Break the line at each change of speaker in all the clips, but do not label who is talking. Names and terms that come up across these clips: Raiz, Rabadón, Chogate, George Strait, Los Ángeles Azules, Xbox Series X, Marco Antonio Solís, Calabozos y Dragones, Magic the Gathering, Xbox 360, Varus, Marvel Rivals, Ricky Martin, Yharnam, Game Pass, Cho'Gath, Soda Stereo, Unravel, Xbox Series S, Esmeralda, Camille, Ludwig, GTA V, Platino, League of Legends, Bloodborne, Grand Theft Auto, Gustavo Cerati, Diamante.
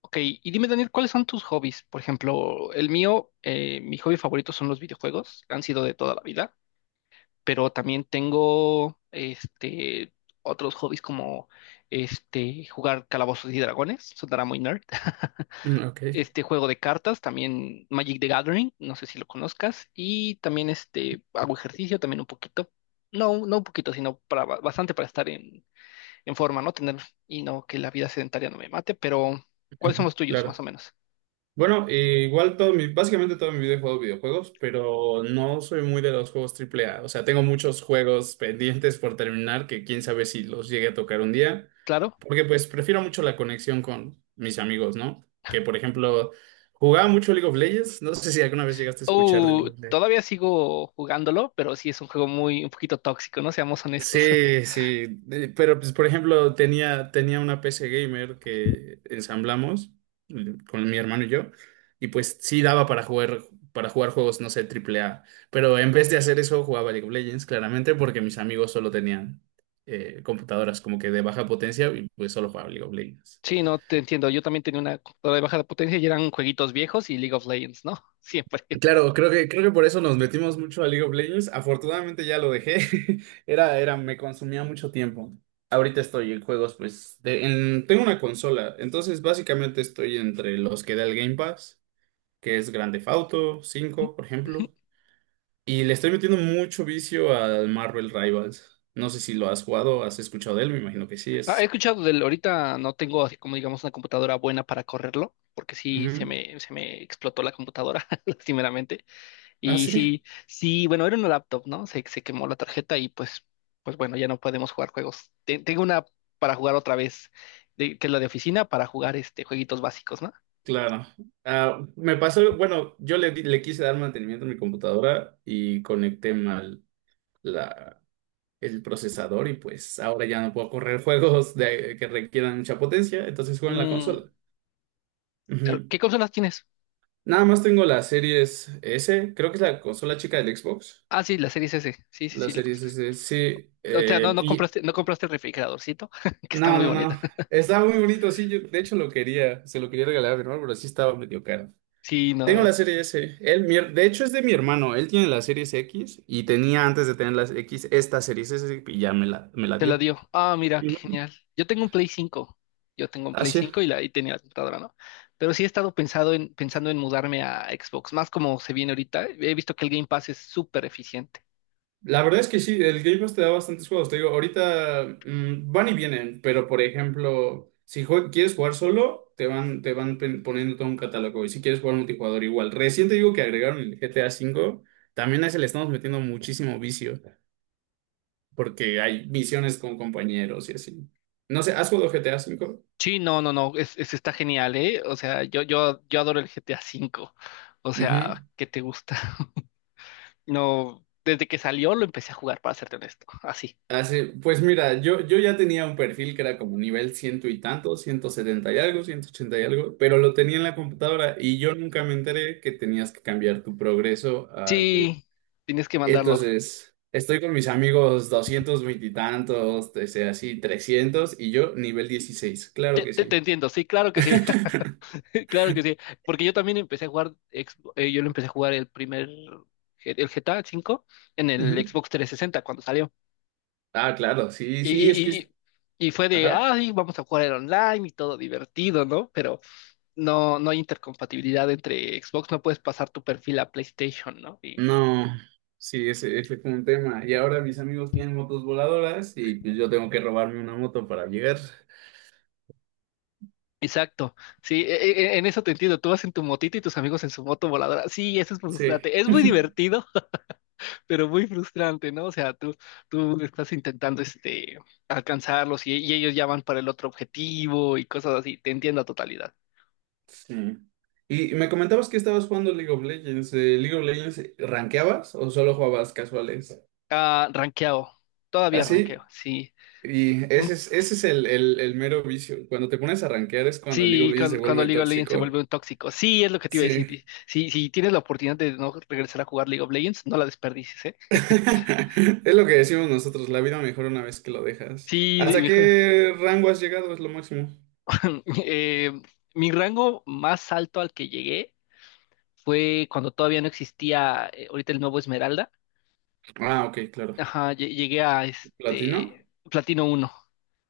Ok, y dime Daniel, ¿cuáles son tus hobbies? Por ejemplo, el mío, mi hobby favorito son los videojuegos, han sido de toda la vida, pero también tengo otros hobbies como jugar Calabozos y Dragones, sonará muy nerd.
Mm, ok,
Este juego de cartas, también Magic the Gathering, no sé si lo conozcas, y también hago ejercicio también un poquito. No, no un poquito, sino para bastante para estar en forma, ¿no? Tener y no que la vida sedentaria no me mate, pero ¿cuáles son los tuyos, más o
claro.
menos?
Bueno, igual básicamente todo mi vida he jugado videojuegos, pero no soy muy de los juegos triple A. O sea, tengo muchos juegos pendientes por terminar que quién sabe si los llegue a tocar un día,
Claro.
porque pues prefiero mucho la conexión con mis amigos, ¿no? Que por ejemplo, jugaba mucho League of Legends. No sé si alguna vez llegaste a escuchar de League of Legends.
Todavía sigo jugándolo, pero sí es un juego muy, un poquito tóxico, ¿no? Seamos honestos.
Sí, sí, pero pues por ejemplo tenía una PC gamer que ensamblamos con mi hermano y yo, y pues sí daba para jugar juegos, no sé, triple A, pero en vez de hacer eso jugaba League of Legends claramente porque mis amigos solo tenían computadoras como que de baja potencia y pues solo jugaba League of Legends.
Sí, no, te entiendo. Yo también tenía una computadora de baja potencia y eran jueguitos viejos y League of Legends, ¿no? Siempre.
Claro, creo que por eso nos metimos mucho a League of Legends. Afortunadamente ya lo dejé. Me consumía mucho tiempo. Ahorita estoy en juegos, pues, tengo una consola. Entonces, básicamente estoy entre los que da el Game Pass, que es Grand Theft Auto V, por ejemplo. Y le estoy metiendo mucho vicio al Marvel Rivals. No sé si lo has jugado, has escuchado de él, me imagino que sí.
Ah, he
Es.
escuchado del, ahorita no tengo así como digamos una computadora buena para correrlo, porque sí se
Ujú.
me, se me explotó la computadora, lastimeramente.
Ah,
Y
sí,
sí, sí, bueno, era una laptop, ¿no? Se quemó la tarjeta y pues bueno, ya no podemos jugar juegos. Tengo una para jugar otra vez, que es la de oficina, para jugar jueguitos básicos, ¿no?
claro. Ah, me pasó, bueno, yo le quise dar mantenimiento a mi computadora y conecté mal la, el procesador, y pues ahora ya no puedo correr juegos de, que requieran mucha potencia, entonces juego en la
Mm,
consola.
pero,
Ujú.
¿qué consolas tienes?
Nada más tengo la Series S, creo que es la consola chica del Xbox.
Ah, sí, la Series S. Sí, sí,
La
sí.
Series S, sí,
O sea, no, no
y
compraste, no compraste el refrigeradorcito, que está
no,
muy
no,
bonito.
no. Está muy bonito, sí. Yo, de hecho, lo quería, se lo quería regalar a mi hermano, pero sí estaba medio caro.
Sí,
Tengo
no.
la serie S. Él, de hecho, es de mi hermano. Él tiene la serie X y tenía antes de tener la X esta serie S y ya me la
Te la
dio.
dio. Ah, mira, qué
Ujú.
genial. Yo tengo un Play cinco. Yo tengo un Play
Así.
5 y, la, y tenía la computadora, ¿no? Pero sí he estado pensado en, pensando en mudarme a Xbox, más como se viene ahorita. He visto que el Game Pass es súper eficiente.
La verdad es que sí, el Game Pass te da bastantes juegos. Te digo, ahorita van y vienen, pero por ejemplo, si quieres jugar solo, te van poniendo todo un catálogo. Y si quieres jugar multijugador, igual. Recién te digo que agregaron el GTA V, también a ese le estamos metiendo muchísimo vicio, porque hay misiones con compañeros y así. No sé, ¿has jugado GTA V?
Sí, no, no, no, es, está genial, ¿eh? O sea, yo adoro el GTA V. O
Ujú.
sea, ¿qué te gusta? No, desde que salió lo empecé a jugar, para serte honesto, así.
Así, pues mira, yo ya tenía un perfil que era como nivel ciento y tanto, 170 y algo, 180 y algo, pero lo tenía en la computadora y yo nunca me enteré que tenías que cambiar tu progreso al del...
Sí, tienes que mandarlo.
Entonces, estoy con mis amigos 220 y tantos, ese, así 300 y yo nivel 16, claro
Te,
que
te, te
sí.
entiendo, sí, claro que sí, claro que sí. Porque yo también empecé a jugar, yo lo empecé a jugar el primer, el GTA V en el
Ujú.
Xbox 360 cuando salió.
Ah, claro, sí,
Y,
sí, es que...
y, y, y
es-
y fue de,
Ajá.
ay, vamos a jugar el online y todo divertido, ¿no? Pero no, no hay intercompatibilidad entre Xbox, no puedes pasar tu perfil a PlayStation, ¿no? Y-
No, sí, ese fue un tema. Y ahora mis amigos tienen motos voladoras y pues yo tengo que robarme una moto para llegar.
exacto, sí, en eso te entiendo, tú vas en tu motito y tus amigos en su moto voladora, sí, eso es
Sí,
frustrante, es muy divertido, pero muy frustrante, ¿no? O sea, tú estás intentando alcanzarlos y ellos ya van para el otro objetivo y cosas así, te entiendo a totalidad.
sí. Y me comentabas que estabas jugando League of Legends. ¿League of Legends rankeabas o solo jugabas casuales?
Ah, ranqueado, todavía ranqueo,
Así.
sí.
Y ese es el mero vicio. Cuando te pones a rankear es cuando el League of
Sí,
Legends se
cuando
vuelve
League of Legends se vuelve
tóxico.
un tóxico. Sí, es lo que te iba a decir.
Sí.
Y si tienes la oportunidad de no regresar a jugar League of Legends, no la desperdicies, ¿eh?
Es lo que decimos nosotros, la vida mejora una vez que lo dejas.
Sí,
¿Hasta
mejor.
qué rango has llegado? Es lo máximo.
Eh, mi rango más alto al que llegué fue cuando todavía no existía, ahorita el nuevo Esmeralda.
Ah, ok, claro.
Ajá, llegué a
¿Platino?
Platino uno.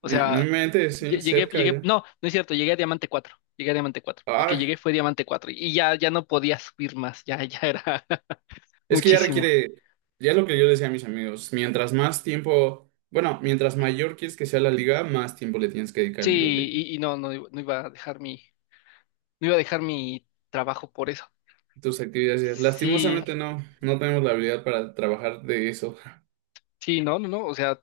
O
No me
sea,
mente, sí, cerca ya.
no, no es cierto, llegué a Diamante cuatro. Llegué a Diamante cuatro. El que
Ah,
llegué fue Diamante cuatro y ya, ya no podía subir más, ya, ya era
es que ya
muchísimo.
requiere, ya es lo que yo decía a mis amigos, mientras más tiempo, bueno, mientras mayor quieres que sea la liga, más tiempo le tienes que dedicar
Sí,
al League of Legends.
y no, no, no iba a dejar mi, no iba a dejar mi trabajo por eso.
Tus actividades diarias.
Sí,
Lastimosamente no, no tenemos la habilidad para trabajar de eso,
sí, no, no, no, o sea,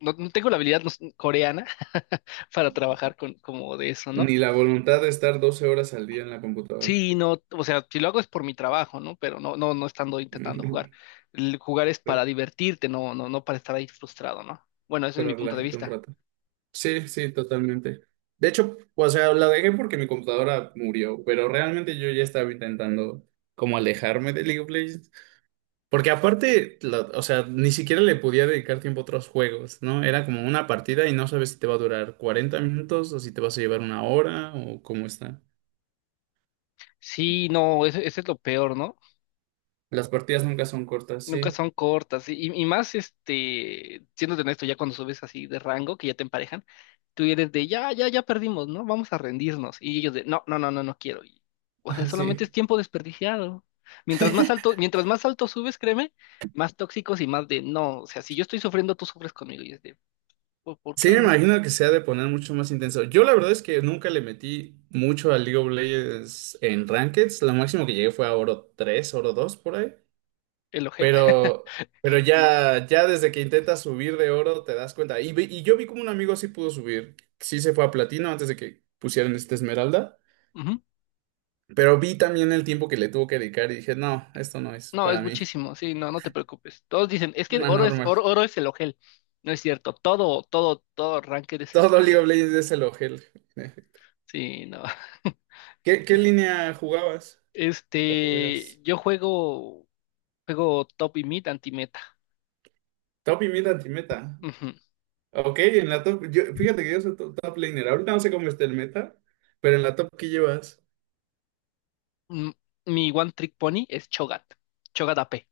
no, no tengo la habilidad no sé, coreana para trabajar con, como de eso, ¿no?
ni la voluntad de estar 12 horas al día en la computadora,
Sí, no, o sea, si lo hago es por mi trabajo, ¿no? Pero no, no, no estando intentando jugar. El jugar es para divertirte, no, no, no para estar ahí frustrado, ¿no? Bueno, ese es mi
para
punto de
relajarte un
vista.
rato. Sí, sí, totalmente. De hecho, o sea, la dejé porque mi computadora murió, pero realmente yo ya estaba intentando como alejarme de League of Legends. Porque aparte, o sea, ni siquiera le podía dedicar tiempo a otros juegos, ¿no? Era como una partida y no sabes si te va a durar 40 minutos o si te vas a llevar una hora o cómo está.
Sí, no, ese es lo peor, ¿no?
Las partidas nunca son cortas,
Nunca
sí.
son cortas. Y más, siendo honesto, ya cuando subes así de rango, que ya te emparejan, tú eres de, ya, ya, ya perdimos, ¿no? Vamos a rendirnos. Y ellos de, no, no, no, no, no quiero. Y, o sea,
Ah,
solamente
sí.
es tiempo desperdiciado. Mientras más alto subes, créeme, más tóxicos y más de, no, o sea, si yo estoy sufriendo, tú sufres conmigo. Y es de, por
Sí,
qué,
me
no?
imagino que se ha de poner mucho más intenso. Yo la verdad es que nunca le metí mucho al League of Legends en Rankeds. Lo máximo que llegué fue a oro 3, oro 2 por ahí.
El ojel.
Pero, pero ya desde que intentas subir de oro te das cuenta. Y, y yo vi como un amigo sí pudo subir. Sí se fue a platino antes de que pusieran esta esmeralda.
Ujú.
Pero vi también el tiempo que le tuvo que dedicar y dije, no, esto no es
No,
para
es
mí.
muchísimo, sí, no, no te preocupes. Todos dicen, es que
Una
oro es,
normal.
oro, oro es el ojel. No es cierto, todo, todo, todo ranked es el
Todo
ojel.
League of Legends es el ojel, en efecto.
Sí, no.
¿Qué línea jugabas o juegas?
Yo juego, juego top y mid anti-meta.
Top y mid anti-meta.
Ujú.
Ok, en la top. Yo, fíjate que yo soy top, top laner. Ahorita no sé cómo está el meta, pero en la top que llevas.
Mm, Mi one trick pony es Chogat. Chogat AP.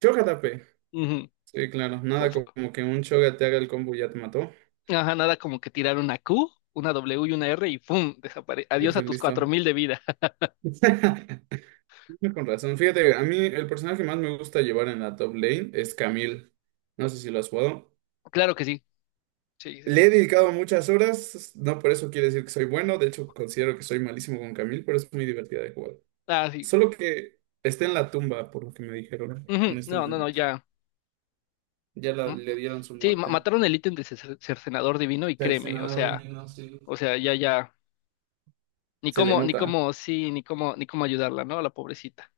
Choca tape.
Ujú.
Sí, claro.
Fu-
Nada
fu-
como que un Choga te haga el combo y ya te mató.
Ajá, nada como que tirar una Q, una W y una R y ¡pum! Desaparece.
Y
Adiós a
pues
tus cuatro
listo.
mil de vida.
Con razón. Fíjate, a mí el personaje que más me gusta llevar en la top lane es Camille. No sé si lo has jugado.
Claro que sí. Sí, sí,
Le
sí.
he dedicado muchas horas. No por eso quiere decir que soy bueno. De hecho, considero que soy malísimo con Camille, pero es muy divertida de jugar.
Ah, sí.
Solo que está en la tumba, por lo que me dijeron en
Ujú.
este
No, no, no,
momento.
ya.
Ya
Mm.
le dieron su
Sí,
muerte.
mataron el ítem de cercenador divino y créeme,
Cercenador de niños, y
ya, ya. Ni
se le
cómo, ni
nota.
cómo, sí, ni cómo, ni cómo ayudarla, ¿no? A la pobrecita,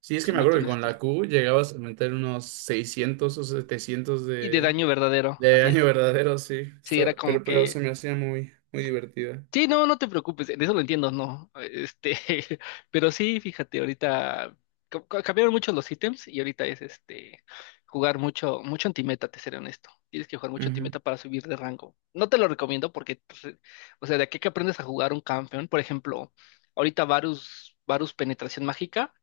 Sí, es que me
siéndote
acuerdo que con
honesto.
la Q llegabas a meter unos 600 o 700
Y de
de,
daño verdadero, así es.
año verdadero, sí.
Sí, era como
Pero, se
que.
me hacía muy, muy divertida.
Sí, no, no te preocupes, en eso lo entiendo, no. Pero sí, fíjate, ahorita cambiaron mucho los ítems y ahorita es jugar mucho, mucho antimeta, te seré honesto. Tienes que jugar mucho
Ujú.
antimeta para subir de rango. No te lo recomiendo porque, pues, o sea, de aquí que aprendes a jugar un campeón, por ejemplo, ahorita Varus, Varus Penetración Mágica,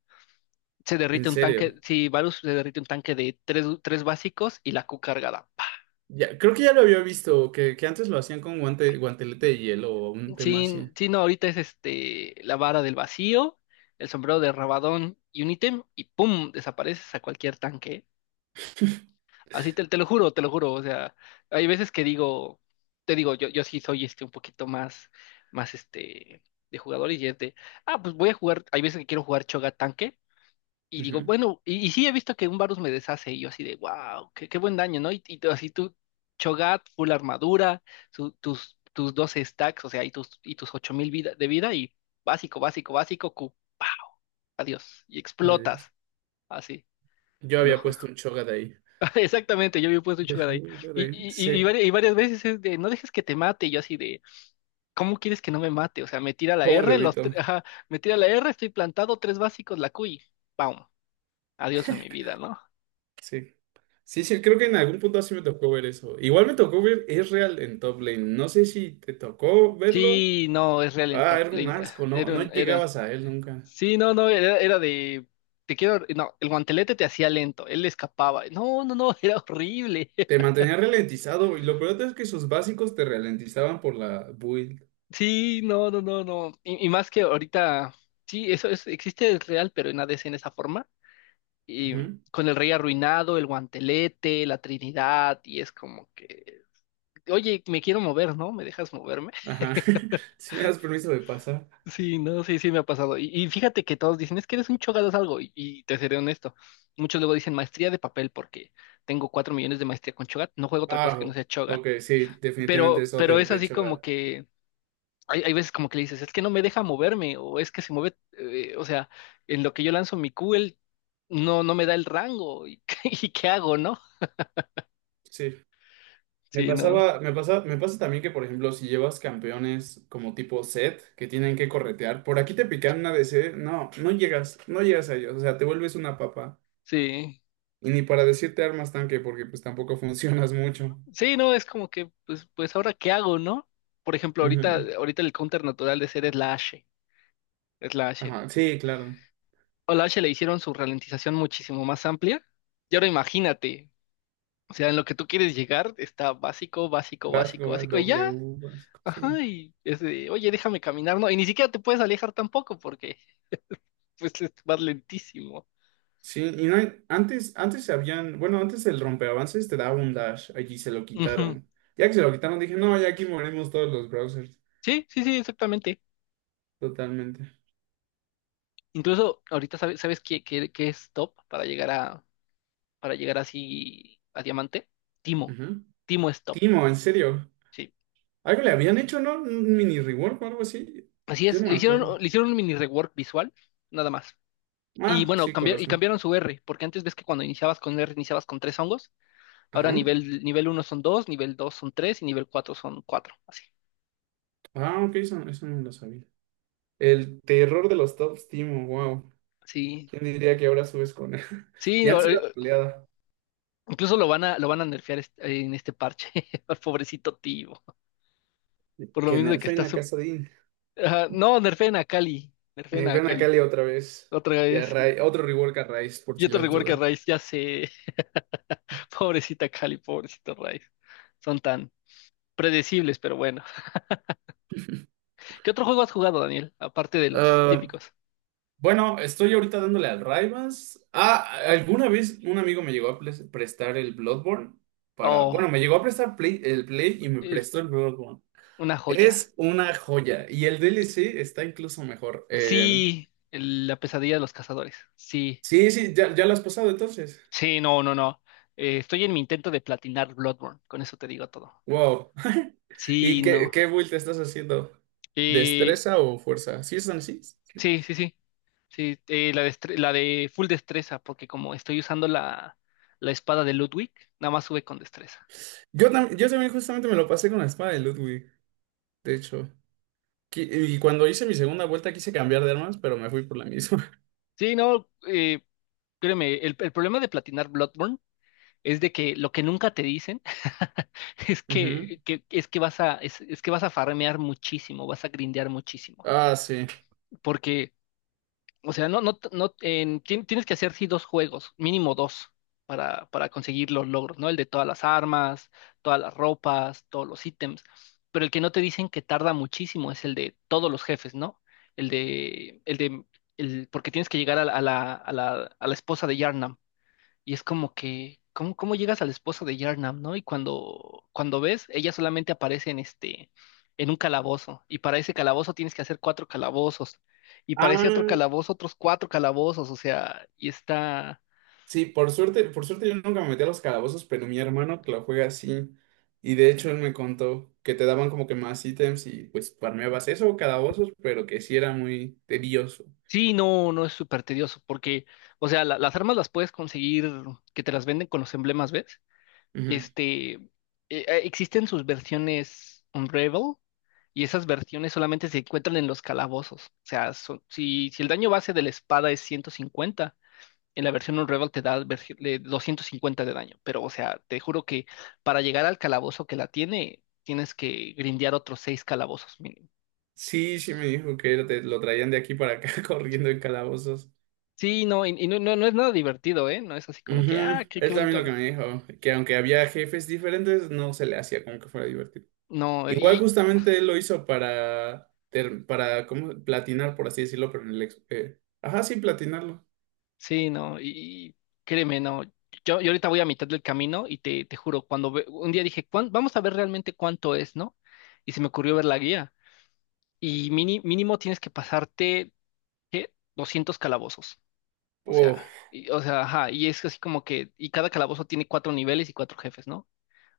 se
En
derrite un
serio.
tanque, si Varus se derrite un tanque de tres, tres básicos y la Q cargada.
Ya, creo que ya lo había visto, que antes lo hacían con guante, guantelete de hielo o un tema así.
Sí, sí, no, ahorita es la vara del vacío, el sombrero de Rabadón y un ítem, y ¡pum! Desapareces a cualquier tanque. Así te lo juro, te lo juro. O sea, hay veces que digo, te digo, yo sí soy un poquito más, más de jugador y es de, ah, pues voy a jugar, hay veces que quiero jugar Choga tanque, y digo,
Ujú.
bueno, y sí he visto que un Varus me deshace, y yo así de, wow, qué buen daño, ¿no? Y tú así tú, Cho'Gath, full armadura, tus 12 stacks, o sea, y tus 8.000 vida, de vida, y básico, básico, básico, Q, ¡pau! Adiós, y
Ay, Dios.
explotas, así,
Yo
te lo
había
juro.
puesto un Chogat ahí.
Exactamente, yo había puesto un Cho'Gath ahí. Y, y, y, y
Sí.
varias, y varias veces es de, no dejes que te mate, y yo así de, ¿cómo quieres que no me mate? O sea, me tira la
¿Cómo lo
R,
evito?
ajá, me tira la R, estoy plantado, tres básicos, la Q, y ¡pam! Adiós a mi vida, ¿no?
Sí. Sí, sí, creo que en algún punto sí me tocó ver eso. Igual me tocó ver real en top lane. No sé si te tocó verlo.
Sí, no, es real en
Ah,
top
era un
lane.
asco,
Ah.
no, no llegabas a él nunca.
Sí, no, no, era de. Te quiero. No, el guantelete te hacía lento, él escapaba. No, no, no, era horrible.
Te mantenía ralentizado y lo peor es que sus básicos te ralentizaban por la build.
Sí, no, no, no, no. Y más que ahorita. Sí, eso es, existe, es real, pero en ADC en esa forma. Y
Ujú.
con el rey arruinado, el guantelete, la Trinidad, y es como que. Oye, me quiero mover, ¿no? ¿Me dejas moverme?
Ajá. Si me das permiso de pasar.
Sí, no, sí, sí me ha pasado. Y fíjate que todos dicen, es que eres un chogadas algo, y te seré honesto. Muchos luego dicen maestría de papel porque tengo 4 millones de maestría con Chogat, no juego otra cosa que no
Ah,
sea Chogat.
ok, sí, definitivamente es
Pero es
OTP,
así como
chocar.
que hay veces como que le dices, es que no me deja moverme, o es que se mueve, o sea, en lo que yo lanzo mi Q, él no, no me da el rango, y, y qué hago, ¿no?
Sí. Me
Sí, no,
pasaba, me pasa, me pasa también que, por ejemplo, si llevas campeones como tipo set que tienen que corretear, por aquí te pican una DC, no, no llegas a ellos, o sea, te vuelves una papa.
sí.
Y ni para decirte armas tanque, porque pues tampoco funcionas mucho.
Sí, no, es como que, pues, pues ahora qué hago, ¿no? Por ejemplo, ahorita,
Ujú.
ahorita el counter natural de ser es la H. Es la H.
Ajá, sí, claro.
O la H le hicieron su ralentización muchísimo más amplia. Y ahora imagínate, o sea, en lo que tú quieres llegar está básico, básico,
Básico,
básico,
va,
básico, y ya,
W, básico, sí.
ajá, y es de, oye, déjame caminar, no, y ni siquiera te puedes alejar tampoco porque pues vas lentísimo.
Sí, y no hay- antes habían, bueno, antes el rompeavances te daba un dash, allí se lo
Ujú.
quitaron. Ya que se lo quitaron, dije, no, ya aquí morimos todos los browsers,
Sí, sí, sí, exactamente.
totalmente.
Incluso ahorita sabes, ¿sabes qué es top para llegar a, para llegar así a diamante? Timo.
Ujú.
Timo es top.
Timo, en serio.
Sí.
Algo le habían hecho, ¿no? Un mini rework o algo así.
Así
Yo
es,
no me acuerdo.
le hicieron un mini rework visual, nada más. Y
Ah,
bueno,
sí,
cambiar, y
corazón.
cambiaron su R, porque antes ves que cuando iniciabas con R iniciabas con tres hongos, ahora
Ajá.
nivel, nivel uno son dos, nivel 2 son tres y nivel cuatro son cuatro, así.
Ah, ok, eso, eso no lo sabía. El terror de los top team, wow.
Sí,
¿Quién diría que ahora subes con él?
sí,
Ya antes era troleada.
incluso lo van a nerfear en este parche, al pobrecito tío, por lo
Que
mismo de que
nerfeen
está
a
su...
Casadin.
Ajá, no, nerfeen a
Nerfeen a
Cali,
Cali otra vez.
otra
Y a
vez, y
Otro rework a Raiz, por si
otro
las
rework a
dudas.
Rice, ya sé, pobrecita Cali, pobrecito Rice, son tan predecibles, pero bueno. ¿Qué otro juego has jugado, Daniel, aparte de los
Ah,
típicos?
bueno, estoy ahorita dándole al Raivas. Ah, alguna vez un amigo me llegó a prestar el Bloodborne para. Bueno,
Oh.
me llegó a prestar el Play y me
el
prestó el Bloodborne.
Una joya.
Es una joya y el DLC está incluso mejor. Eh,
Sí, la pesadilla de los cazadores. Sí,
sí, sí, ya, ya lo has pasado entonces.
sí, no, no, no. Estoy en mi intento de platinar Bloodborne, con eso te digo todo.
Wow.
Sí,
¿Y qué,
no.
qué build te estás haciendo?
Eh,
¿Destreza o fuerza? ¿Sí están así?
sí, sí, sí. Sí, la de full destreza, porque como estoy usando la espada de Ludwig, nada más sube con destreza.
Yo, yo también justamente me lo pasé con la espada de Ludwig, de hecho. Y cuando hice mi segunda vuelta quise cambiar de armas, pero me fui por la misma.
Sí, no, créeme, el problema de platinar Bloodborne es de que lo que nunca te dicen es
Ujú.
que- es que vas a, es que vas a farmear muchísimo, vas a grindear muchísimo.
Ah, sí.
Porque, o sea, no, no, no, tienes que hacer sí dos juegos, mínimo dos, para conseguir los logros, ¿no? El de todas las armas, todas las ropas, todos los ítems, pero el que no te dicen que tarda muchísimo es el de todos los jefes, ¿no? El de, el de, porque tienes que llegar a la esposa de Yharnam. Y es como que, ¿cómo llegas al esposo de Yarnam, no? Y cuando ves, ella solamente aparece en un calabozo. Y para ese calabozo tienes que hacer cuatro calabozos. Y para ese otro
Ah.
calabozo, otros cuatro calabozos. O sea, y está.
Sí, por suerte yo nunca me metí a los calabozos, pero mi hermano que lo juega así. Y de hecho él me contó que te daban como que más ítems y pues farmeabas eso, calabozos, pero que sí era muy tedioso.
Sí, no, no es súper tedioso. Porque, o sea, las armas las puedes conseguir que te las venden con los emblemas, ¿ves?
Ujú.
Este, eh, Existen sus versiones Unravel y esas versiones solamente se encuentran en los calabozos. O sea, si, si el daño base de la espada es 150, en la versión Unravel te da 250 de daño. Pero, o sea, te juro que para llegar al calabozo que la tiene, tienes que grindear otros seis calabozos mínimo.
Sí, sí me dijo que lo, lo traían de aquí para acá corriendo en calabozos.
Sí, no, y no, no, no es nada divertido, ¿eh? No es así como que,
Ujú.
ah, qué
Él también
bonito.
lo que me dijo, que aunque había jefes diferentes, no se le hacía como que fuera divertido.
No,
Igual
y...
justamente él lo hizo para como platinar, por así decirlo, pero ajá, sí, platinarlo.
Sí, no, y créeme, no. Yo ahorita voy a mitad del camino y te juro, un día dije: Vamos a ver realmente cuánto es", ¿no? Y se me ocurrió ver la guía. Y mínimo tienes que pasarte, ¿qué? 200 calabozos. O
Oh.
sea, o sea, ajá, y es así como que, y cada calabozo tiene cuatro niveles y cuatro jefes, ¿no?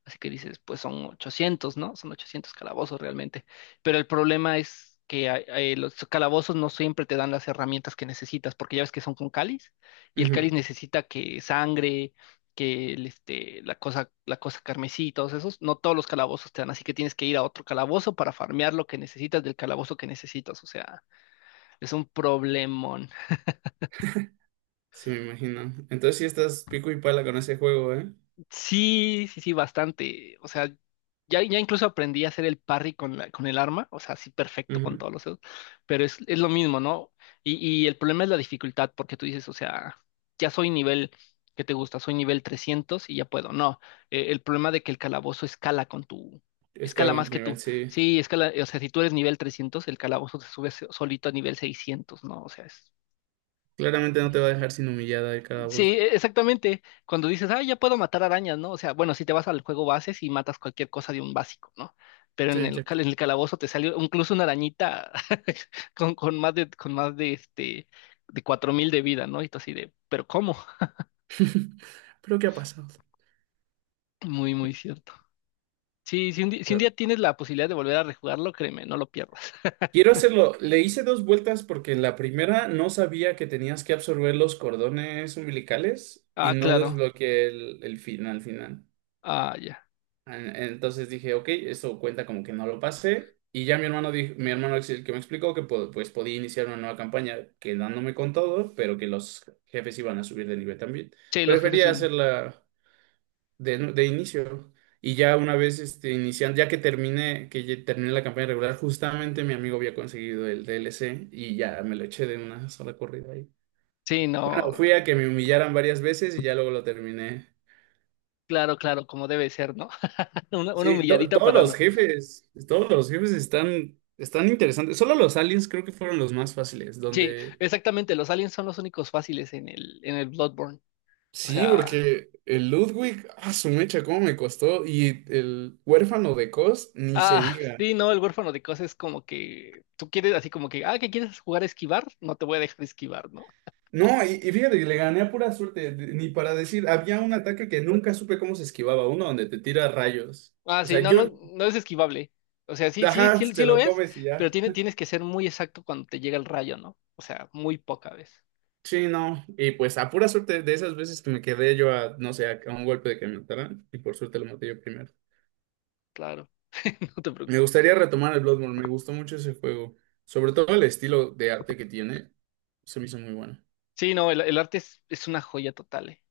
Así que dices, pues son 800, ¿no? Son 800 calabozos realmente. Pero el problema es que los calabozos no siempre te dan las herramientas que necesitas, porque ya ves que son con cáliz, y el cáliz necesita que sangre, que la cosa carmesí y todos esos. No todos los calabozos te dan, así que tienes que ir a otro calabozo para farmear lo que necesitas del calabozo que necesitas. O sea, es un problema.
Sí, me imagino. Entonces sí estás pico y pala con ese juego, ¿eh?
Sí, sí, sí, bastante. O sea, ya incluso aprendí a hacer el parry con con el arma, o sea, sí, perfecto con
Ujú.
todos los dedos, pero es lo mismo, ¿no? Y, y el problema es la dificultad, porque tú dices, o sea, ya soy nivel, ¿que te gusta? Soy nivel 300 y ya puedo. No, el problema de que el calabozo
Es cada
escala más
contra
que
nivel,
tú.
sí.
Sí, escala, o sea, si tú eres nivel 300, el calabozo te sube solito a nivel 600, ¿no? O sea, es...
Claramente no te va a dejar sin humillada el
Sí,
calabozo.
exactamente. Cuando dices: ah, ya puedo matar arañas, ¿no? O sea, bueno, si te vas al juego base y matas cualquier cosa de un básico, ¿no? Pero
Sí, Jack.
en el calabozo te salió incluso una arañita con más de 4.000 de vida, ¿no? Y tú así de, ¿pero cómo?
Pero ¿qué ha pasado?
Muy, muy cierto. Sí, si un
Claro.
día tienes la posibilidad de volver a rejugarlo, créeme, no lo pierdas.
Quiero hacerlo. Le hice dos vueltas porque en la primera no sabía que tenías que absorber los cordones umbilicales y
Ah,
no
claro.
desbloqueé el final final.
Ah, ya.
Entonces dije, ok, eso cuenta como que no lo pasé. Y ya mi hermano, dijo, mi hermano es el que me explicó que pues podía iniciar una nueva campaña quedándome con todo, pero que los jefes iban a subir de nivel también.
Sí, los jefes
Prefería
son...
hacerla de inicio. Y ya una vez este, iniciando, que ya terminé la campaña regular, justamente mi amigo había conseguido el DLC y ya me lo eché de una sola corrida ahí.
Sí, no,
Bueno, fui a que me humillaran varias veces y ya luego lo terminé.
claro, claro, como debe ser, ¿no? Una
Sí,
humilladita
todos
para...
los jefes, todos los jefes están interesantes. Solo los aliens creo que fueron los más fáciles,
Sí,
donde...
exactamente. Los aliens son los únicos fáciles en el Bloodborne. O
Sí,
sea,
porque el Ludwig, ah, su mecha, cómo me costó. Y el huérfano de Cos, ni se
ah,
diga.
sí, no, el huérfano de cosas es como que tú quieres así como que, ah, que quieres jugar a esquivar, no te voy a dejar esquivar, ¿no?
No, y fíjate que le gané a pura suerte, ni para decir, había un ataque que nunca supe cómo se esquivaba, uno donde te tira rayos.
Ah,
O
sí,
sea,
no,
yo,
no, no es esquivable. O sea, sí, sí,
ajá,
sí, sí
te
lo
lo
es,
comes y
pero
ya.
tienes que ser muy exacto cuando te llega el rayo, ¿no? O sea, muy poca vez.
Sí, no. Y pues a pura suerte de esas veces que me quedé yo a, no sé, a, un golpe de que me mataran, y por suerte lo maté yo primero.
Claro, no te
Me
preocupes.
gustaría retomar el Bloodborne, me gustó mucho ese juego. Sobre todo el estilo de arte que tiene, se me hizo muy bueno.
Sí, no, el arte es una joya total, ¿eh?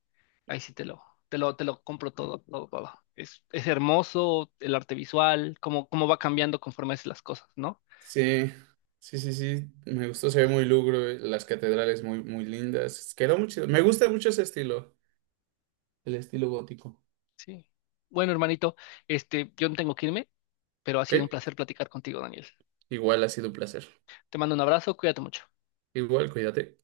Ahí sí te lo compro todo, todo, todo. Es hermoso el arte visual, cómo va cambiando conforme haces las cosas, ¿no?
Sí, sí, sí, sí, me gustó, se ve muy lugro, las catedrales muy, muy lindas. Quedó muy chido. Me gusta mucho ese estilo, el estilo gótico.
Sí. Bueno, hermanito, yo no tengo que irme, pero ha
Ok,
sido un placer platicar contigo, Daniel.
igual ha sido un placer.
Te mando un abrazo, cuídate mucho.
Igual, cuídate.